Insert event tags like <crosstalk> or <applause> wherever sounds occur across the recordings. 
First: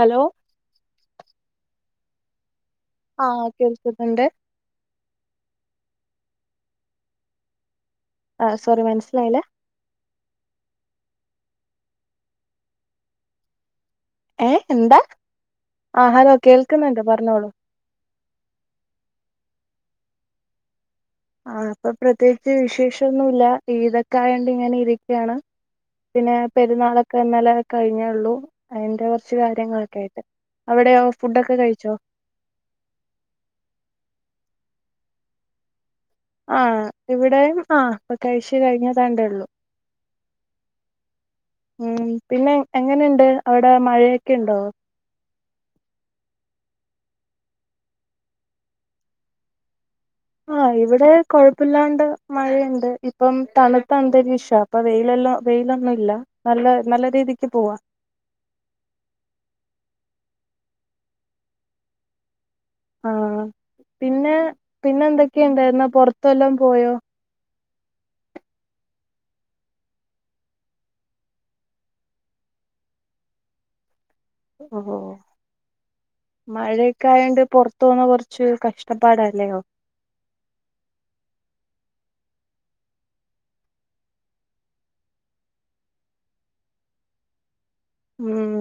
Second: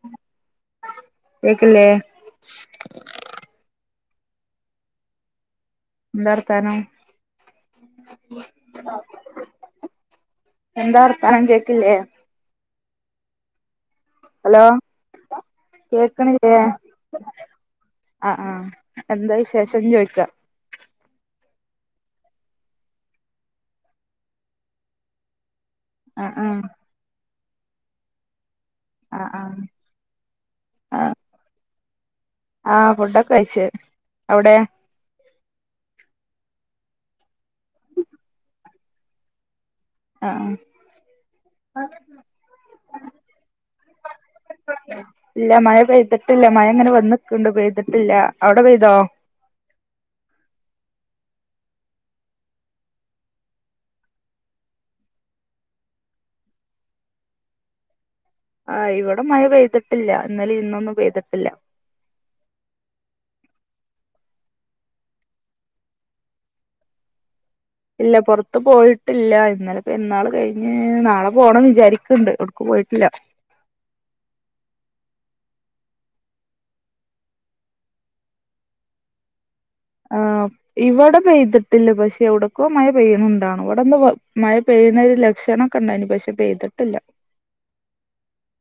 Hello കേക്ക്ല്ലേ? ആഹ് കേൾക്ക്ന്നുണ്ട് എന്താ വർത്താനം? ആഹ് സോറി മനസ്സിലായില്ല? എന്താ വർത്താനം കേക്കില്ലേ? ഏഹ് ഹലോ എന്താ ആഹ് ഹലോ കേക്ക്ണില്ലേ? കേൾക്കുന്നുണ്ട് പറഞ്ഞോളൂ ആഹ് ആഹ് എന്താ വിശേഷം ചോയ്ക്കാ? ആഹ് ഇപ്പൊ പ്രത്യോകിച്ച് വിശേഷൊന്നുവില്ല ജീവിതൊക്കെ ആയോണ്ട് ഇങ്ങനെ ഇരിക്കാണ് ആഹ് പിന്നെ ആഹ് പെരുന്നാളൊക്കെ ഇന്നലെ കഴിഞ്ഞേയൊള്ളൂ അയിന്റെ ആഹ് കൊറച്ച് ആഹ് കാര്യങ്ങളൊക്കെ ആയിട്ട് അവിടെയോ ആഹ് ഫുഡൊക്കെ കഴിച്ചോ? ആഹ് ഫുഡൊക്കെ കഴിച്ചു അവിടെ? ആഹ് ഇവിടെയും ആ് ഇപ്പൊ കഴിച്ച് കഴിഞ്ഞതാണ്ടേയൊള്ളൂ ആഹ് ഉം പിന്നെ എങ്ങനെണ്ട് അവിടെ മഴയൊക്കെ ഉണ്ടോ? ഇല്ല മഴ പെയ്തിട്ടില്ല മഴ ഇങ്ങനെ വന്ന്ക്ക്ണ്ട് പെയ്തിട്ടില്ല അവിടെ പെയ്തോ? ആഹ് ഇവിടെ കൊഴപ്പില്ലാണ്ട് മഴയുണ്ട് ഇപ്പം തണുത്ത അന്തരീക്ഷ ഇപ്പൊ വെയിലല്ലോ വെയിലൊന്നും ഇല്ല നല്ല നല്ല രീതിക്ക് പോവാ ആഹ് ഇവടെ മഴ പെയ്തിട്ടില്ല ഇന്നലിം ഇന്നൊന്നും പെയ്തിട്ടില്ല ആഹ് പിന്നെ പിന്നെന്തൊക്കെ ഇണ്ടായിരുന്ന് പൊറത്ത് വല്ലോം പോയോ? ഇല്ല പൊറത്ത് പോയിട്ടില്ല ഇന്നലെ പെര്ന്നാള് കഴിഞ്ഞ് നാളെ പോണം വിചാരിക്ക്ണ്ട് എവിടുക്കും പോയിട്ടില്ല. ഓഹ് ഹോ മഴയൊക്കെ ആയോണ്ട് പൊറത്ത് പോവുന്ന കൊറച്ച് കഷ്ടപ്പാടല്ലയോ? ആഹ് ഇവടെ പെയ്തിട്ടില്ല പക്ഷെ എവിടെക്കോ മഴ പെയ്യ്ണ് ണ്ടാണും ഇവിടെന്ന് മഴ പെയ്യ്ണൊരു ലക്ഷണം ഒക്കെ ഇണ്ടായിന് പക്ഷെ പെയ്തിട്ടില്ല. ഉം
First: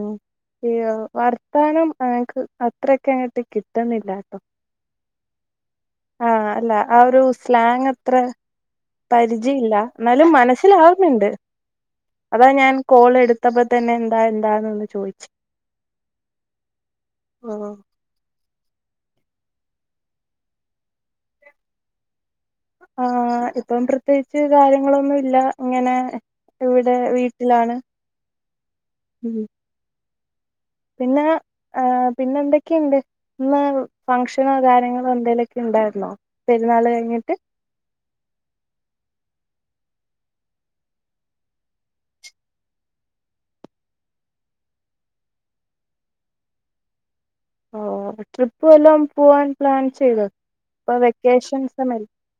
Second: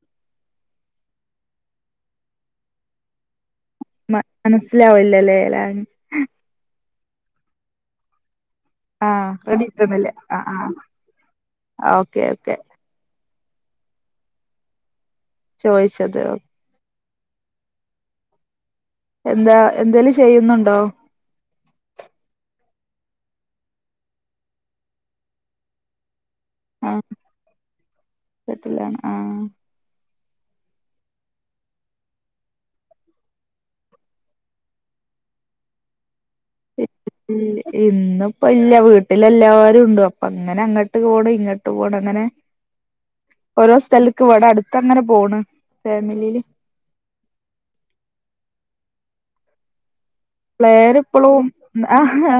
അയ്യോ വർത്താനം ഞങ്ങക്ക് അത്രക്കങ്ങട്ട് കിട്ടന്നില്ല മ മനസ്സിലാവില്ലല്ലേ വല്ലാ ആഹ് അല്ല ആ ഒരു സ്ലാങത്ര ആഹ് റെഡി പരിചയില്ല കിട്ടുന്നില്ല എന്നാലും ആഹ് ആഹ് മനസ്സിലാവുന്നുണ്ട് ഓക്കെ അതാ ഓക്കെ ഞാൻ കോളെടുത്തപ്പോ തന്നെ എന്താ എന്താന്ന് ചോയ്ച്ചെ ചോയ്ച്ചത് ഓ ആഹ് എന്താ എന്തേലും ചെയ്യുന്നുണ്ടോ? ആഹ് ഇപ്പം പ്രത്യോകിച്ച് കാര്യങ്ങളൊന്നുവില്ല ഇങ്ങനെ ഇവിടെ ആഹ് വീട്ടിലാണ് വീട്ടിലാണ് ആഹ് ഉം പിന്നെ ഏഹ് പിന്നെന്തൊക്കെണ്ട്? ഇന്ന് ഫംഗഷനോ കാര്യങ്ങളോ എന്തേലൊക്കെ ഇണ്ടായിരുന്നോ? പെരുന്നാള് കഴിഞ്ഞി ഇല്യ ഇന്ന്പ്പെ ഇല്ല വീട്ടില് എല്ലാരും ഇണ്ട് അപ്പങ്ങനെ അങ്ങട്ട് പോണ് ഇങ്ങട്ട് പോണ് അങ്ങനെ ഓരോ സ്ഥലക്ക് ഇവടെ അടുത്തങ്ങനെ പോണ് ഫാമിലിയില് ഓഹ് ട്രിപ്പ് വല്ലോം പോവാൻ പ്ലാൻ ചെയ്തോ? ഇപ്പൊ പ്ലാനെപ്പളും വെക്കേഷൻ സമയല്ലേ ആഹ്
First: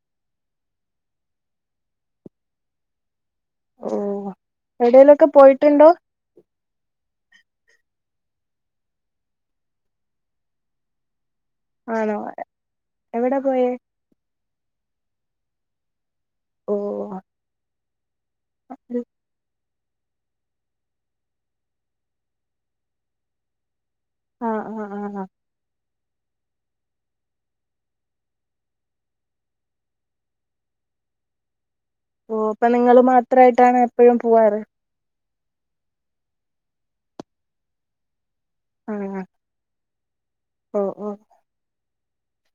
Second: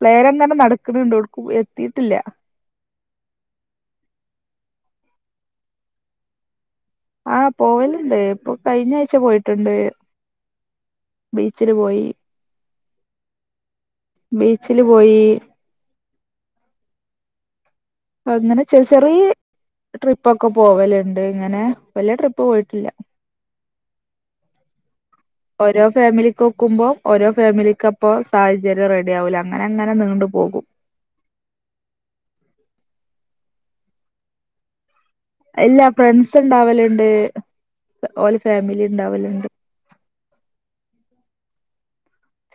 പ്ലേനങ്ങനെ നടക്ക്ണ് ണ്ട് ഒട്ക്കും എത്തിയിട്ടില്ല. ഓഹ് എവിടേലൊക്കെ പോയിട്ടുണ്ടോ? ആഹ് പോവല്ണ്ട് ഇപ്പൊ കഴിഞ്ഞായ്ച്ച പോയിട്ടുണ്ട്. ബീച്ചില് പോയി ആണോ എവിടെ പോയേ ബീച്ചില് പോയീ ഓഹ് അ അങ്ങനെ ചെറി ചെറീ ട്രിപ്പൊക്കെ പോവല്ണ്ട് ഇങ്ങനെ വല്ല്യെ ട്രിപ്പ് പോയിട്ടില്ല. ആഹ് ആഹ് ആഹ് ആഹ് ഓരോ ഫാമിലിക്കൊക്കുമ്പോ ഓരോ ഫാമിലിക്ക് അപ്പോ സാഹചര്യം റെഡി ആവൂല അങ്ങനെ അങ്ങനെ നീണ്ട് പോകും. ഓഹ് അപ്പ നിങ്ങള് മാത്രയിട്ടാണോ എപ്പഴും പൂവാറ് ഇല്ല ഫ്രണ്ട്സ് ഇണ്ടാവല്ണ്ട് ഓലെ ഫാമിലിം ഇണ്ടാവല്ണ്ട്. ഓഹ് ഓഹ്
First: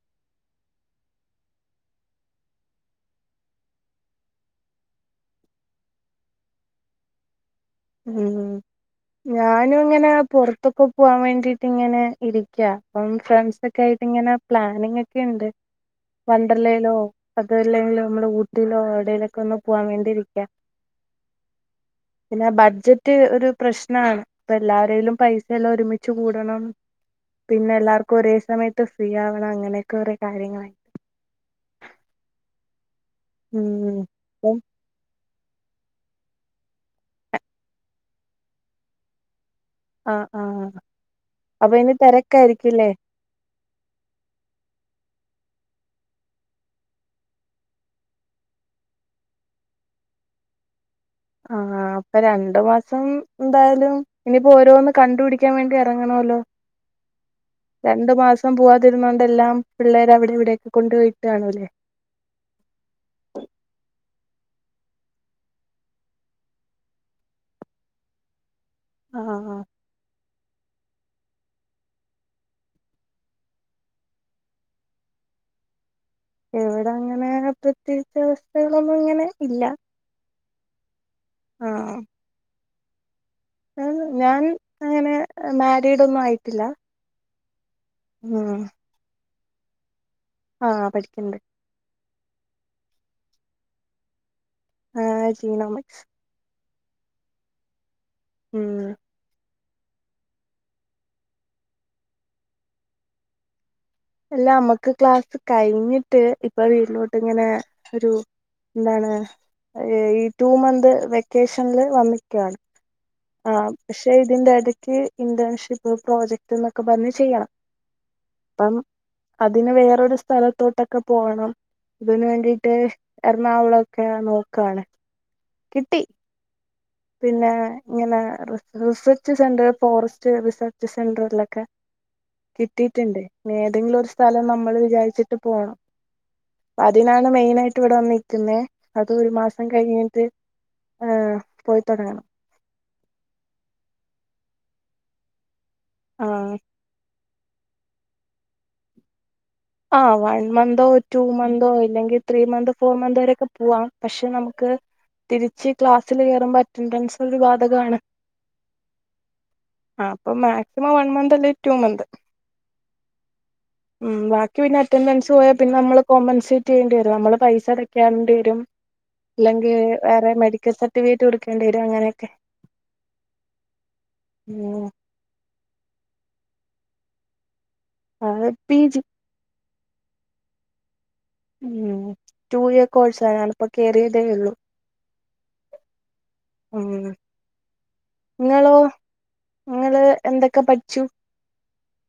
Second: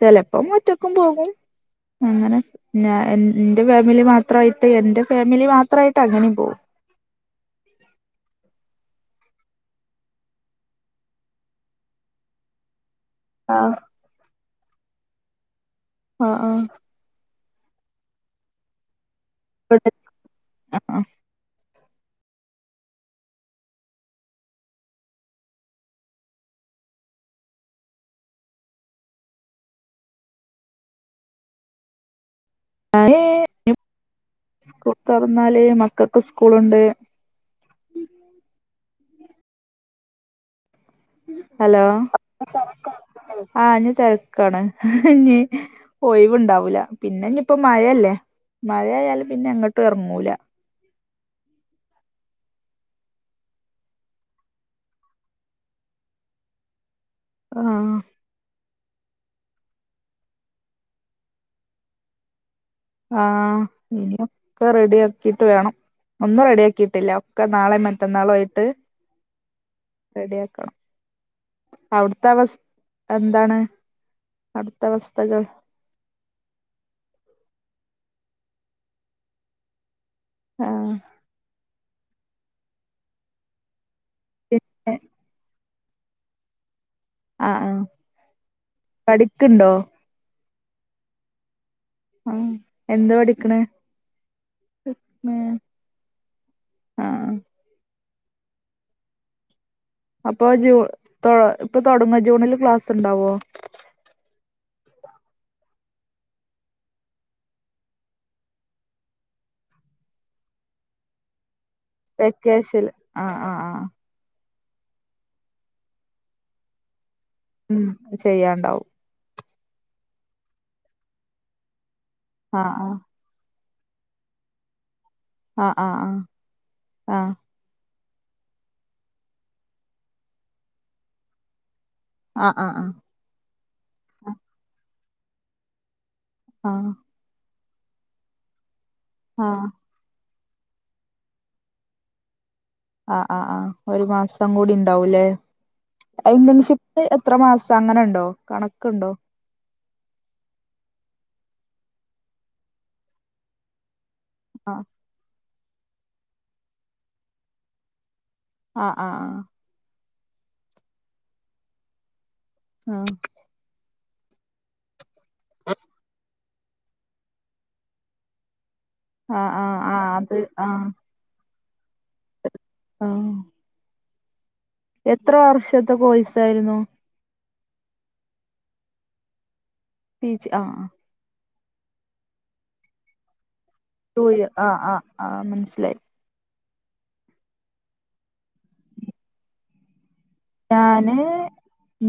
ചെലപ്പം ഒറ്റക്കും പോകും. അങ്ങനെ പിന്നെ എൻ ഇന്റെ ഫാമിലി മാത്രായിട്ട് എന്റെ ഫാമിലി മാത്രായിട്ട് അങ്ങനിം പോവും. ഉം ഉം ഉം ഞാനും ഇങ്ങനെ പുറത്തൊക്കെ പോവാൻ വേണ്ടീട്ട് ഇങ്ങനെ ഇരിക്ക്യാ അപ്പം ഫ്രണ്ട്സ് ആഹ് ഒക്കെ ആയിട്ട് ഇങ്ങനെ പ്ലാനിങ്ങെക്കെയിണ്ട് ആഹ് വണ്ടർലേലോ അത്‌ അല്ലെങ്കില് നമ്മളെ ഊട്ടിലോ എവ്ടേലൊക്കെ ഒന്ന് പോവാൻ വേണ്ടിയിരിക്ക്യാ ആഹ് പിന്നെ ബ ഡ്ജറ്റ് ഒരു പ്രശ്നാണ് ഇപ്പ എല്ലാരേലും പൈസ എല്ലം ഒരുമിച്ച് കൂടണം. പിന്നെ എല്ലാവർക്കും ഒരേ സമയത്ത് ഫ്രീ ആവണം അങ്ങനെയൊക്കെ കൊറെ കാര്യങ്ങളായി ഞാന് ഇഞ് ഉം അപ്പം സ്കൂൾ തൊറന്നാല് മക്കക്ക് ഉസ്ക്കൂളുണ്ട് ആഹ് ആഹ് അപ്പൊ ഇനി തെരക്കായിരിക്കുംല്ലേ ഉം ആഹ് ഇഞ് തെരക്കാണ് ഇഞ് ഒയിവ ഇണ്ടാവൂല പിന്നെ ഇഞ്പ്പൊ മഴയല്ലേ മഴയായാലും പിന്നെ എങ്ങട്ടു എറങ്ങൂല. ആഹ് അപ്പൊ രണ്ടു മാസം എന്തായാലും ഇനിയിപ്പോ ഓരോന്ന് കണ്ടു പിടിക്കാൻ വേണ്ടി എറങ്ങണവല്ലോ. ആഹ് രണ്ട് മാസം പൂവാതിരുന്നോണ്ട് എല്ലാം പിള്ളേര് അവിടെ ഇവിടെയെക്കെ കൊണ്ടു പോയി ഇട്ട്കാണുംല്ലേ ആഹ് ഇനിയൊക്കെ റെഡിയാക്കിയിട്ട് വേണം. ഒന്നും റെഡിയാക്കിയിട്ടില്ല ഒക്കെ നാളേം മറ്റന്നാളും ആയിട്ട് ആ റെഡിയാക്കണം അവ്ട്ത്തെ അവസ് എന്താണ് അവ്ട്ത്തെ അവസ്ഥകൾ ഇവ്ടെ അങ്ങനെ പ്രത്യേകിച്ച് അവസ്ഥകളൊന്നും ഇങ്ങനെ ഇല്ല ആഹ് ആഹ് ഞാന് ഞാൻ പിന്നെ അങ്ങനെ മാരിഡ് ഒന്നും ആയിട്ടില്ല അഹ് ആഹ് ഉം പഠിക്ക്ണ്ടോ ആഹ് ആഹ് പഠിക്ക്ണ്ട് അ ഹ് എന്താ പടിക്ക്ണ് ആഹ് ജിങ്നോമെക്സ് അഹ് ആഹ് ഉം അപ്പൊ ജൂ തൊ ഇപ്പൊ തൊടങ്ങോ ജൂണില് ക്ലാസ് ഇണ്ടാവോ അല്ല അമ്മക്ക് ക്ലാസ്സ് കഴിഞ്ഞിട്ട് ഇപ്പൊ വീട്ടിലോട്ട് ഇങ്ങനെ ഒരു എന്താണ് ഏഹ് ഈ ടു മന്ത് വെക്കേഷൻല് വന്ന്ക്ക്യാണ് ആഹ് പക്ഷെ ഇതിന്റെ എടയ്ക്ക് ഇനന്റെൻഷിപ്പ് പ്രോജക്ട്ന്നൊക്കെ പർഞ്ഞ് ചെയ്യണം ഉം അഹ് അപ്പം ചെയ്യാണ്ടാവും അതിന് വേറൊരു സ്ഥലത്തോട്ടൊക്കെ പോവണം ഇതിന് വേണ്ടിട്ട് ആഹ് എറണാകുളൊക്കെ നോക്കാണ് ആഹ് കിട്ടി ആഹ് ആഹ് പിന്നെ ഇങ്ങനെ റിസർച്ച് സെന്റർ ഫോറസ്റ്റ് റിസർച്ച് സെന്ററിലൊക്കെ ആഹ് ആഹ് കിട്ടിയിട്ടുണ്ട് ഏതെങ്കിലും ഒരു സ്ഥലം നമ്മൾ വിചാരിച്ചിട്ട് പോണം ആഹ് ആഹ് ആഹ് അതിനാണ് മെയിൻ ആയിട്ട് ഇവിടെ വന്ന് നിക്കുന്നത് അത് ഒരു മാസം ആഹ് കഴിഞ്ഞിട്ട് ആഹ് പോയി തുടങ്ങണം ആഹ് ആഹ് ആഹ് ഒരു മാസം കൂടി ഉണ്ടാവൂല്ലേ ആ ഇന്റൻഷിപ്പ് എ ത്ര മാസം അങ്ങനെണ്ടോ കണക്കുണ്ടോ ആഹ് വൺ മന്തോ ടു മന്തോ ഇല്ലെങ്കിൽ ത്രീ മന്തോ ഫോർ മന്ത് വരെക്കെ പോവാം പക്ഷെ നമുക്ക് ആഹ് തിരിച്ച് ക്ലാസ്സിൽ കേറുമ്പോ അറ്റൻഡൻസ് ഒരു ബാധകാണ് ആഹ് ആഹ് ആഹ് ആഹ് അപ്പ മാക്സിമം വൺ മന്ത് അല്ലെ ടു മന്ത് ആഹ് ഉം ബാക്കി പിന്നെ അറ്റൻഡൻസ് പോയാ പിന്നെ നമ്മള് കോമ്പൻസേറ്റ് ചെയ്യേണ്ടി വരും നമ്മള് പൈസ അടയ്ക്കാണ്ടി വരും ആഹ് അല്ലെങ്കിൽ ആഹ് ആഹ് വേറെ അത് മെഡിക്കൽ ആഹ് സർട്ടിഫിക്കറ്റ് കൊടുക്കേണ്ടി വരും അങ്ങനെയൊക്കെ ആഹ് <unintelligible> എത്ര വർഷത്തെ കോഴ്സായിരുന്നു ആഹ് പി ജി പി ജി ആഹ് ആഹ് ഉം ടു ഇയർ കോഴ്സ് ആയാലും ടു ഇയർ ആഹ് ആഹ് ആഹ് മനസ്സിലായി ഉം ഇങ്ങളോ ഇങ്ങള് ഞാന്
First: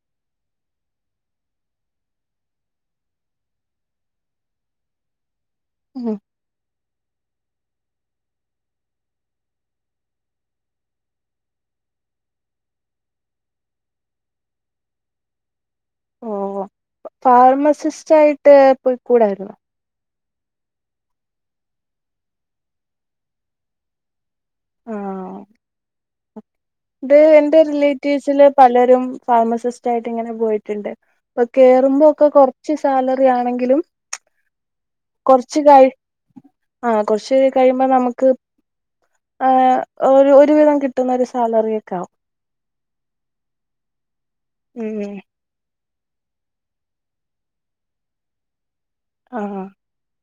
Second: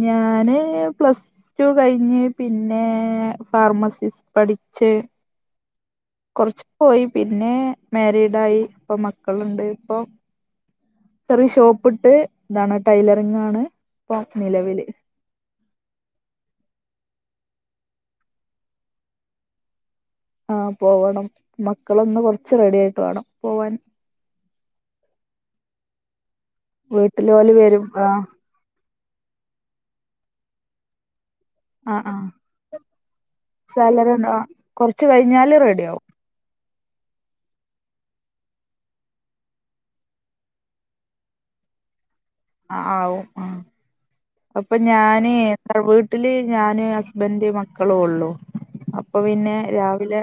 ഞാന് പ്ലസ് ടു കഴിഞ്ഞ് പിന്നെ ഫാർമസിസ്റ്റ് പഠിച്ച് ഉം കൊറച്ച് പോയി പിന്നെ മാരിഡായി ഇപ്പൊ മക്കളുണ്ട് ഇപ്പൊ ഒരു ഷോപ്പിട്ട് ഇതാണ് ടൈലറിംഗ് ആണ് ഇപ്പം നിലവില് ഓഹ് ഫാർമസിസ്റ്റ് ആയിട്ട് പൊയ്ക്കൂടായിരുന്നോ ആഹ് പോവണം മക്കളൊന്ന് കൊറച്ച് റെഡി ആയിട്ട് വേണം പോവാൻ ആഹ് ഇത് വീട്ടിലോല് എന്റെ വരും ആ റിലേറ്റീവ്സില് പലരും ഫാർമസിസ്റ്റ ആയിട്ട് ഇങ്ങനെ പോയിട്ട് ട്ട്ണ്ട് അപ്പൊ ആ കേറുമ്പോ ആ ഒക്കെ കൊറച്ച് സാലറി ആണെങ്കിലും സാലറി ഉണ്ടോ കൊറച്ച് കഴിഞ്ഞാല് കൊറച്ച് റെഡി കഴി ആവും ആഹ് കൊറച്ച് കഴിയുമ്പോ നമുക്ക് ആഹ് ഒരു ഒരുവിധം കിട്ടുന്ന ഒരു സാലറി ഒക്കെ ആവും ആ ആവും ആഹ് അപ്പൊ ഉം ഞാന് വീട്ടില് ഞാന് ഹസ്ബൻഡ് മക്കളും ഉള്ളു അപ്പൊ അപ്പൊ പിന്നെ ആഹ് രാവിലെ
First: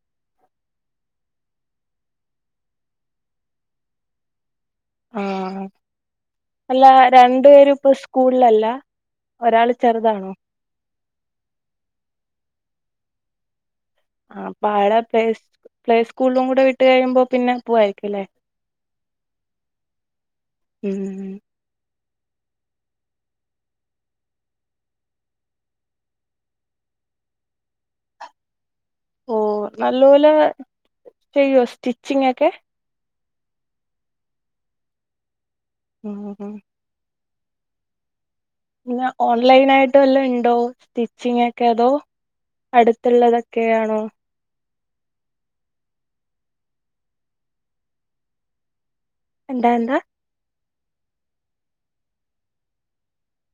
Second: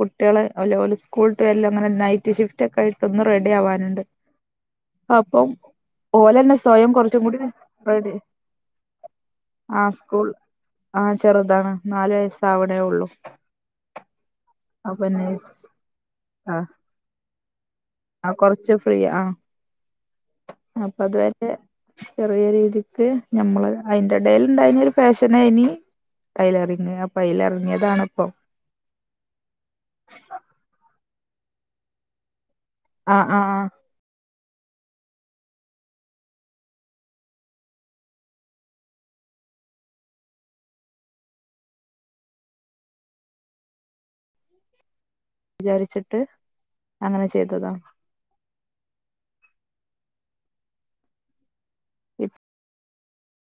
കുട്ടികള് ഓല് ഓല് സ്കൂൾ വിട്ട് <unintelligible> ഒന്നായിട്ട് ഷിഫ്റ്റ് ഒക്കെ ആയിട്ടൊന്ന് റെഡി ആവാനുണ്ട് അപ്പം ആഹ് അല്ലന്നെ അല്ല സ്വയം കൊറച്ചും കൂടി രണ്ടു പേരും ഇപ്പൊ റെഡി സ്കൂളിലല്ല ഒരാള് ആഹ് സ്കൂൾ ചെറുതാണോ ആഹ് ചെറുതാണ് നാലു വയസ്സ് ആവണേ ഉള്ളൂ ആഹ് അപ്പൊ ആടെ പ്ലേ സ് പ്ലേ സ്കൂളിലും കൂടെ വിട്ട് കഴിയുമ്പോൾ പിന്നെ പോവായിരിക്കുലേ അഹ് കൊറച്ച് ഫ്രീ ആഹ് അപ്പൊ ഉം ഇതുവരെ ചെറിയ രീതിക്ക് ഞമ്മള് അയ്ന്റെ എടൽ ഇണ്ടായ്നൊരു ഫാഷനയ്നിം ടൈലറിംഗ് അപ്പൊ അയില് എറങ്ങിയതാണിപ്പം ഓഹ് നല്ലപോലെ ചെയ്യുവോ സ്റ്റിച്ചിങ് ഒക്കെ ആഹ് ആഹ് ഉം നിങ്ങ ഓൺലൈൻ ആയിട്ട് വല്ലാം ഉണ്ടോ സ്റ്റിച്ചിങ് ഒക്കെ അതോ അടുത്തുള്ളതൊക്കെയാണോ വിചാരിച്ചിട്ട് അങ്ങനെ ചെയ്തതാ എന്താ എന്താ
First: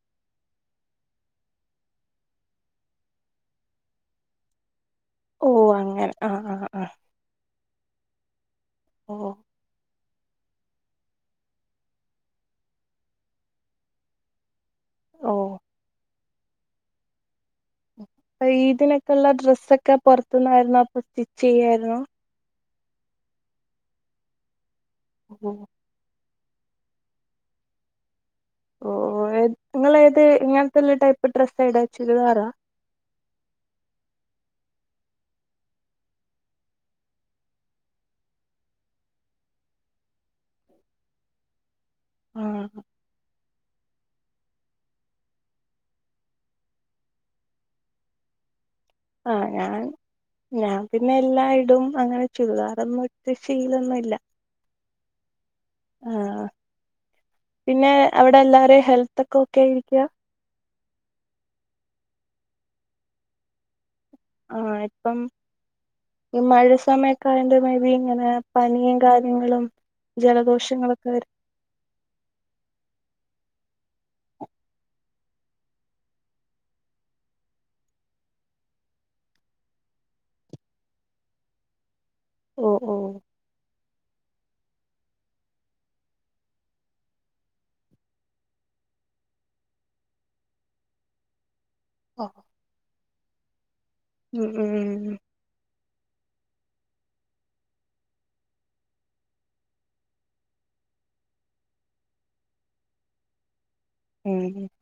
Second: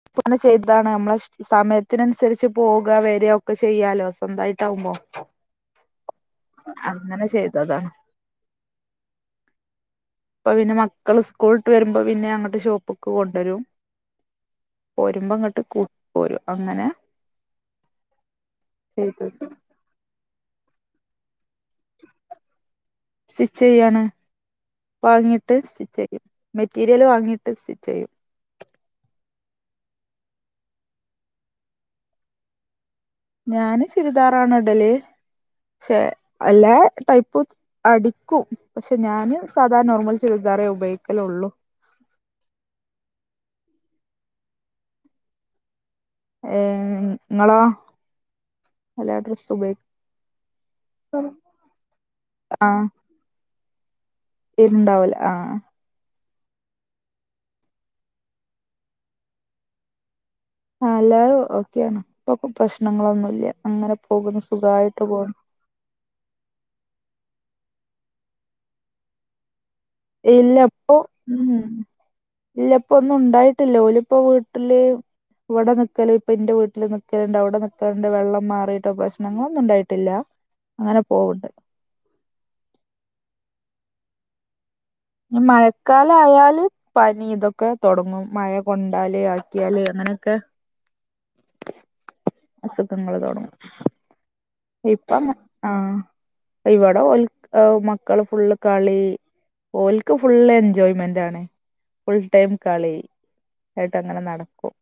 പ്പൊ അങ്ങനെ ചെയ്താണ് നമ്മളെഷ് സമയത്തിനനുസരിച്ച് പോക വരിക ഒക്കെ ചെയ്യാലോ സ്വന്തമായിട്ടാവുമ്പോ ഓഹ് അങ്ങനെ ആഹ് ആഹ് ആഹ് അങ്ങനെ ചെയ്തതാ ഓഹ് <inaudible> അപ്പ പിന്നെ മക്കള് സ്കൂൾട്ട് വരുമ്പോ പിന്നെ അങ്ങട്ട് ഷോപ്പ്ക്ക് കൊണ്ടുവരും ഓഹ് പോരുമ്പങ്ങട്ട് കൂട്ടി പോരും അങ്ങനെ അപ്പ ഈദിനൊക്കെയുള്ള ചെയ്തത് ഡ്രസ്സൊക്കെ പൊറത്തുന്നായിരുന്നോ അപ്പൊ സ്റ്റിച്ച് ചെയ്യായിരുന്നോ സ്റ്റിച്ച് ചെയ്യാണ് വാങ്ങിയിട്ട് ഓഹ് സ്റ്റിച്ച് ചെയ്യും മെറ്റീരിയൽ വാങ്ങിയിട്ട് സ്റ്റിച്ച് ചെയ്യും ഓഹ് ഏ നിങ്ങൾ ഏത് ഇങ്ങനത്തെള്ള ടൈപ്പ് ഡ്രസ്സായിട ചുരിദാറാ ഞാന് ചുരിദാറാണ് ഇടല് ക്ഷേ അല്ലാ ടൈപ്പും അടിക്കും പക്ഷെ ഞാന് സാധാരണ നോർമൽ ചുരിദാറേ ഉപയോഗിക്കലൊള്ളൂ ആഹ് ഏഹ് നിങ്ങളോ ആഹ് ഞാൻ ഞാൻ പിന്നെ എല്ലായിടും അങ്ങനെ ചുരിദാറന്നും ഇട്ട് ശീലൊന്നുല്ല ഇണ്ടാവൂല ആഹ് ആഹ് പിന്നെ അവിടെ എല്ലാരേം ഹെൽത്ത് ഒക്കെ ഒക്കെയായിരിക്കാ ആഹ് എല്ലാരും ഓക്കെയാണ് ഇപ്പൊ പ്രശ്നങ്ങളൊന്നുല്ല അങ്ങനെ പോകുന്നു ആഹ് സുഖായിട്ട് ഇപ്പം പോണു ഈ മഴ സമയക്കായോണ്ട് മേബി ഇങ്ങനെ പനിയും കാര്യങ്ങളും ഇല്ല അപ്പൊ ജലദോഷങ്ങളൊക്കെ വരും ഉം ഇല്ല ഇപ്പ ഒന്നും ഉണ്ടായിട്ടില്ല ഓലിപ്പോ വീട്ടില് ഇവിടെ നിക്കല് ഇപ്പ ഇന്റെ വീട്ടില് നിക്കലുണ്ട് അവിടെ നിക്കലുണ്ട് വെള്ളം മാറിയിട്ട് പ്രശ്നങ്ങളൊന്നും ഉണ്ടായിട്ടില്ല അങ്ങനെ പോവ്ണ്ട് ഓഹ് ഓഹ് ഞ്ഞ് മഴക്കാലായാല്. പനി ഇതൊക്കെ തൊടങ്ങും മഴ കൊണ്ടാല് ആക്കിയാല് അങ്ങനൊക്കെ. ഓഹ് അസുഖങ്ങള് തൊടങ്ങും ഇപ്പ ഉം ആഹ് ഇവിടെ ഓൽ ഏഹ് മക്കള് ഫുള്ള് കളി ഓൽക്ക് ഫുള്ള് എൻജോയ്മെന്റാണ് ഫുൾ ടൈം കളി. ആയിട്ടങ്ങനെ ഉം നടക്കും.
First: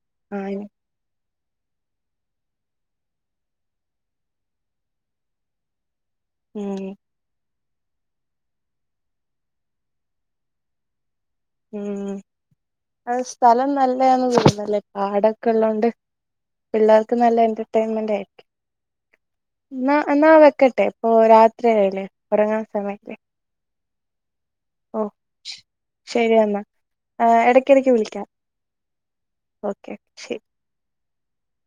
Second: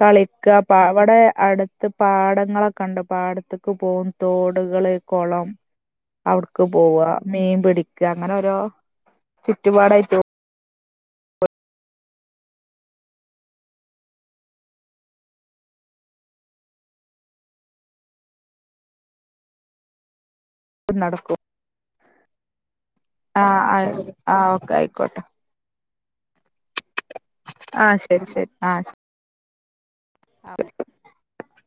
കളിക്കാ ആഹ് പാ ഇവിടെ അടുത്ത് പാടങ്ങളൊക്കെ ഇണ്ട് പാടത്തേക്ക് പോകും തോടുകള് കൊളം. അവിട്ക്ക് ഉം പോവ മീൻ പിടിക്ക അങ്ങനെ ഓരോ ചുറ്റുപാടായിട്ട്. ഉം അ സ്ഥലം നല്ലേന്ന് തോന്ന്ന്നല്ലേ പാടൊക്കെ ഉള്ളത് കൊണ്ട്. പിള്ളാർക്ക് നല്ല എന്റർടൈൻമെൻ്റേ. എന്നാ എന്നാ വെക്കെ ട്ടെ ഇപ്പൊ നടക്കും രാത്രിയായില്ലേ ഉറങ്ങാൻ സമയായില്ലേ. ആഹ് ആഹ്. ആഹ് ഓക്കെ ഓ ആയിക്കോട്ടെ. ശരി എന്നാ ഏഹ് ആ എടക്കിടക്ക് ശരി വിളിക്ക്യണം. ശരി ആ ഓക്കെ ശരി. <unintelligible>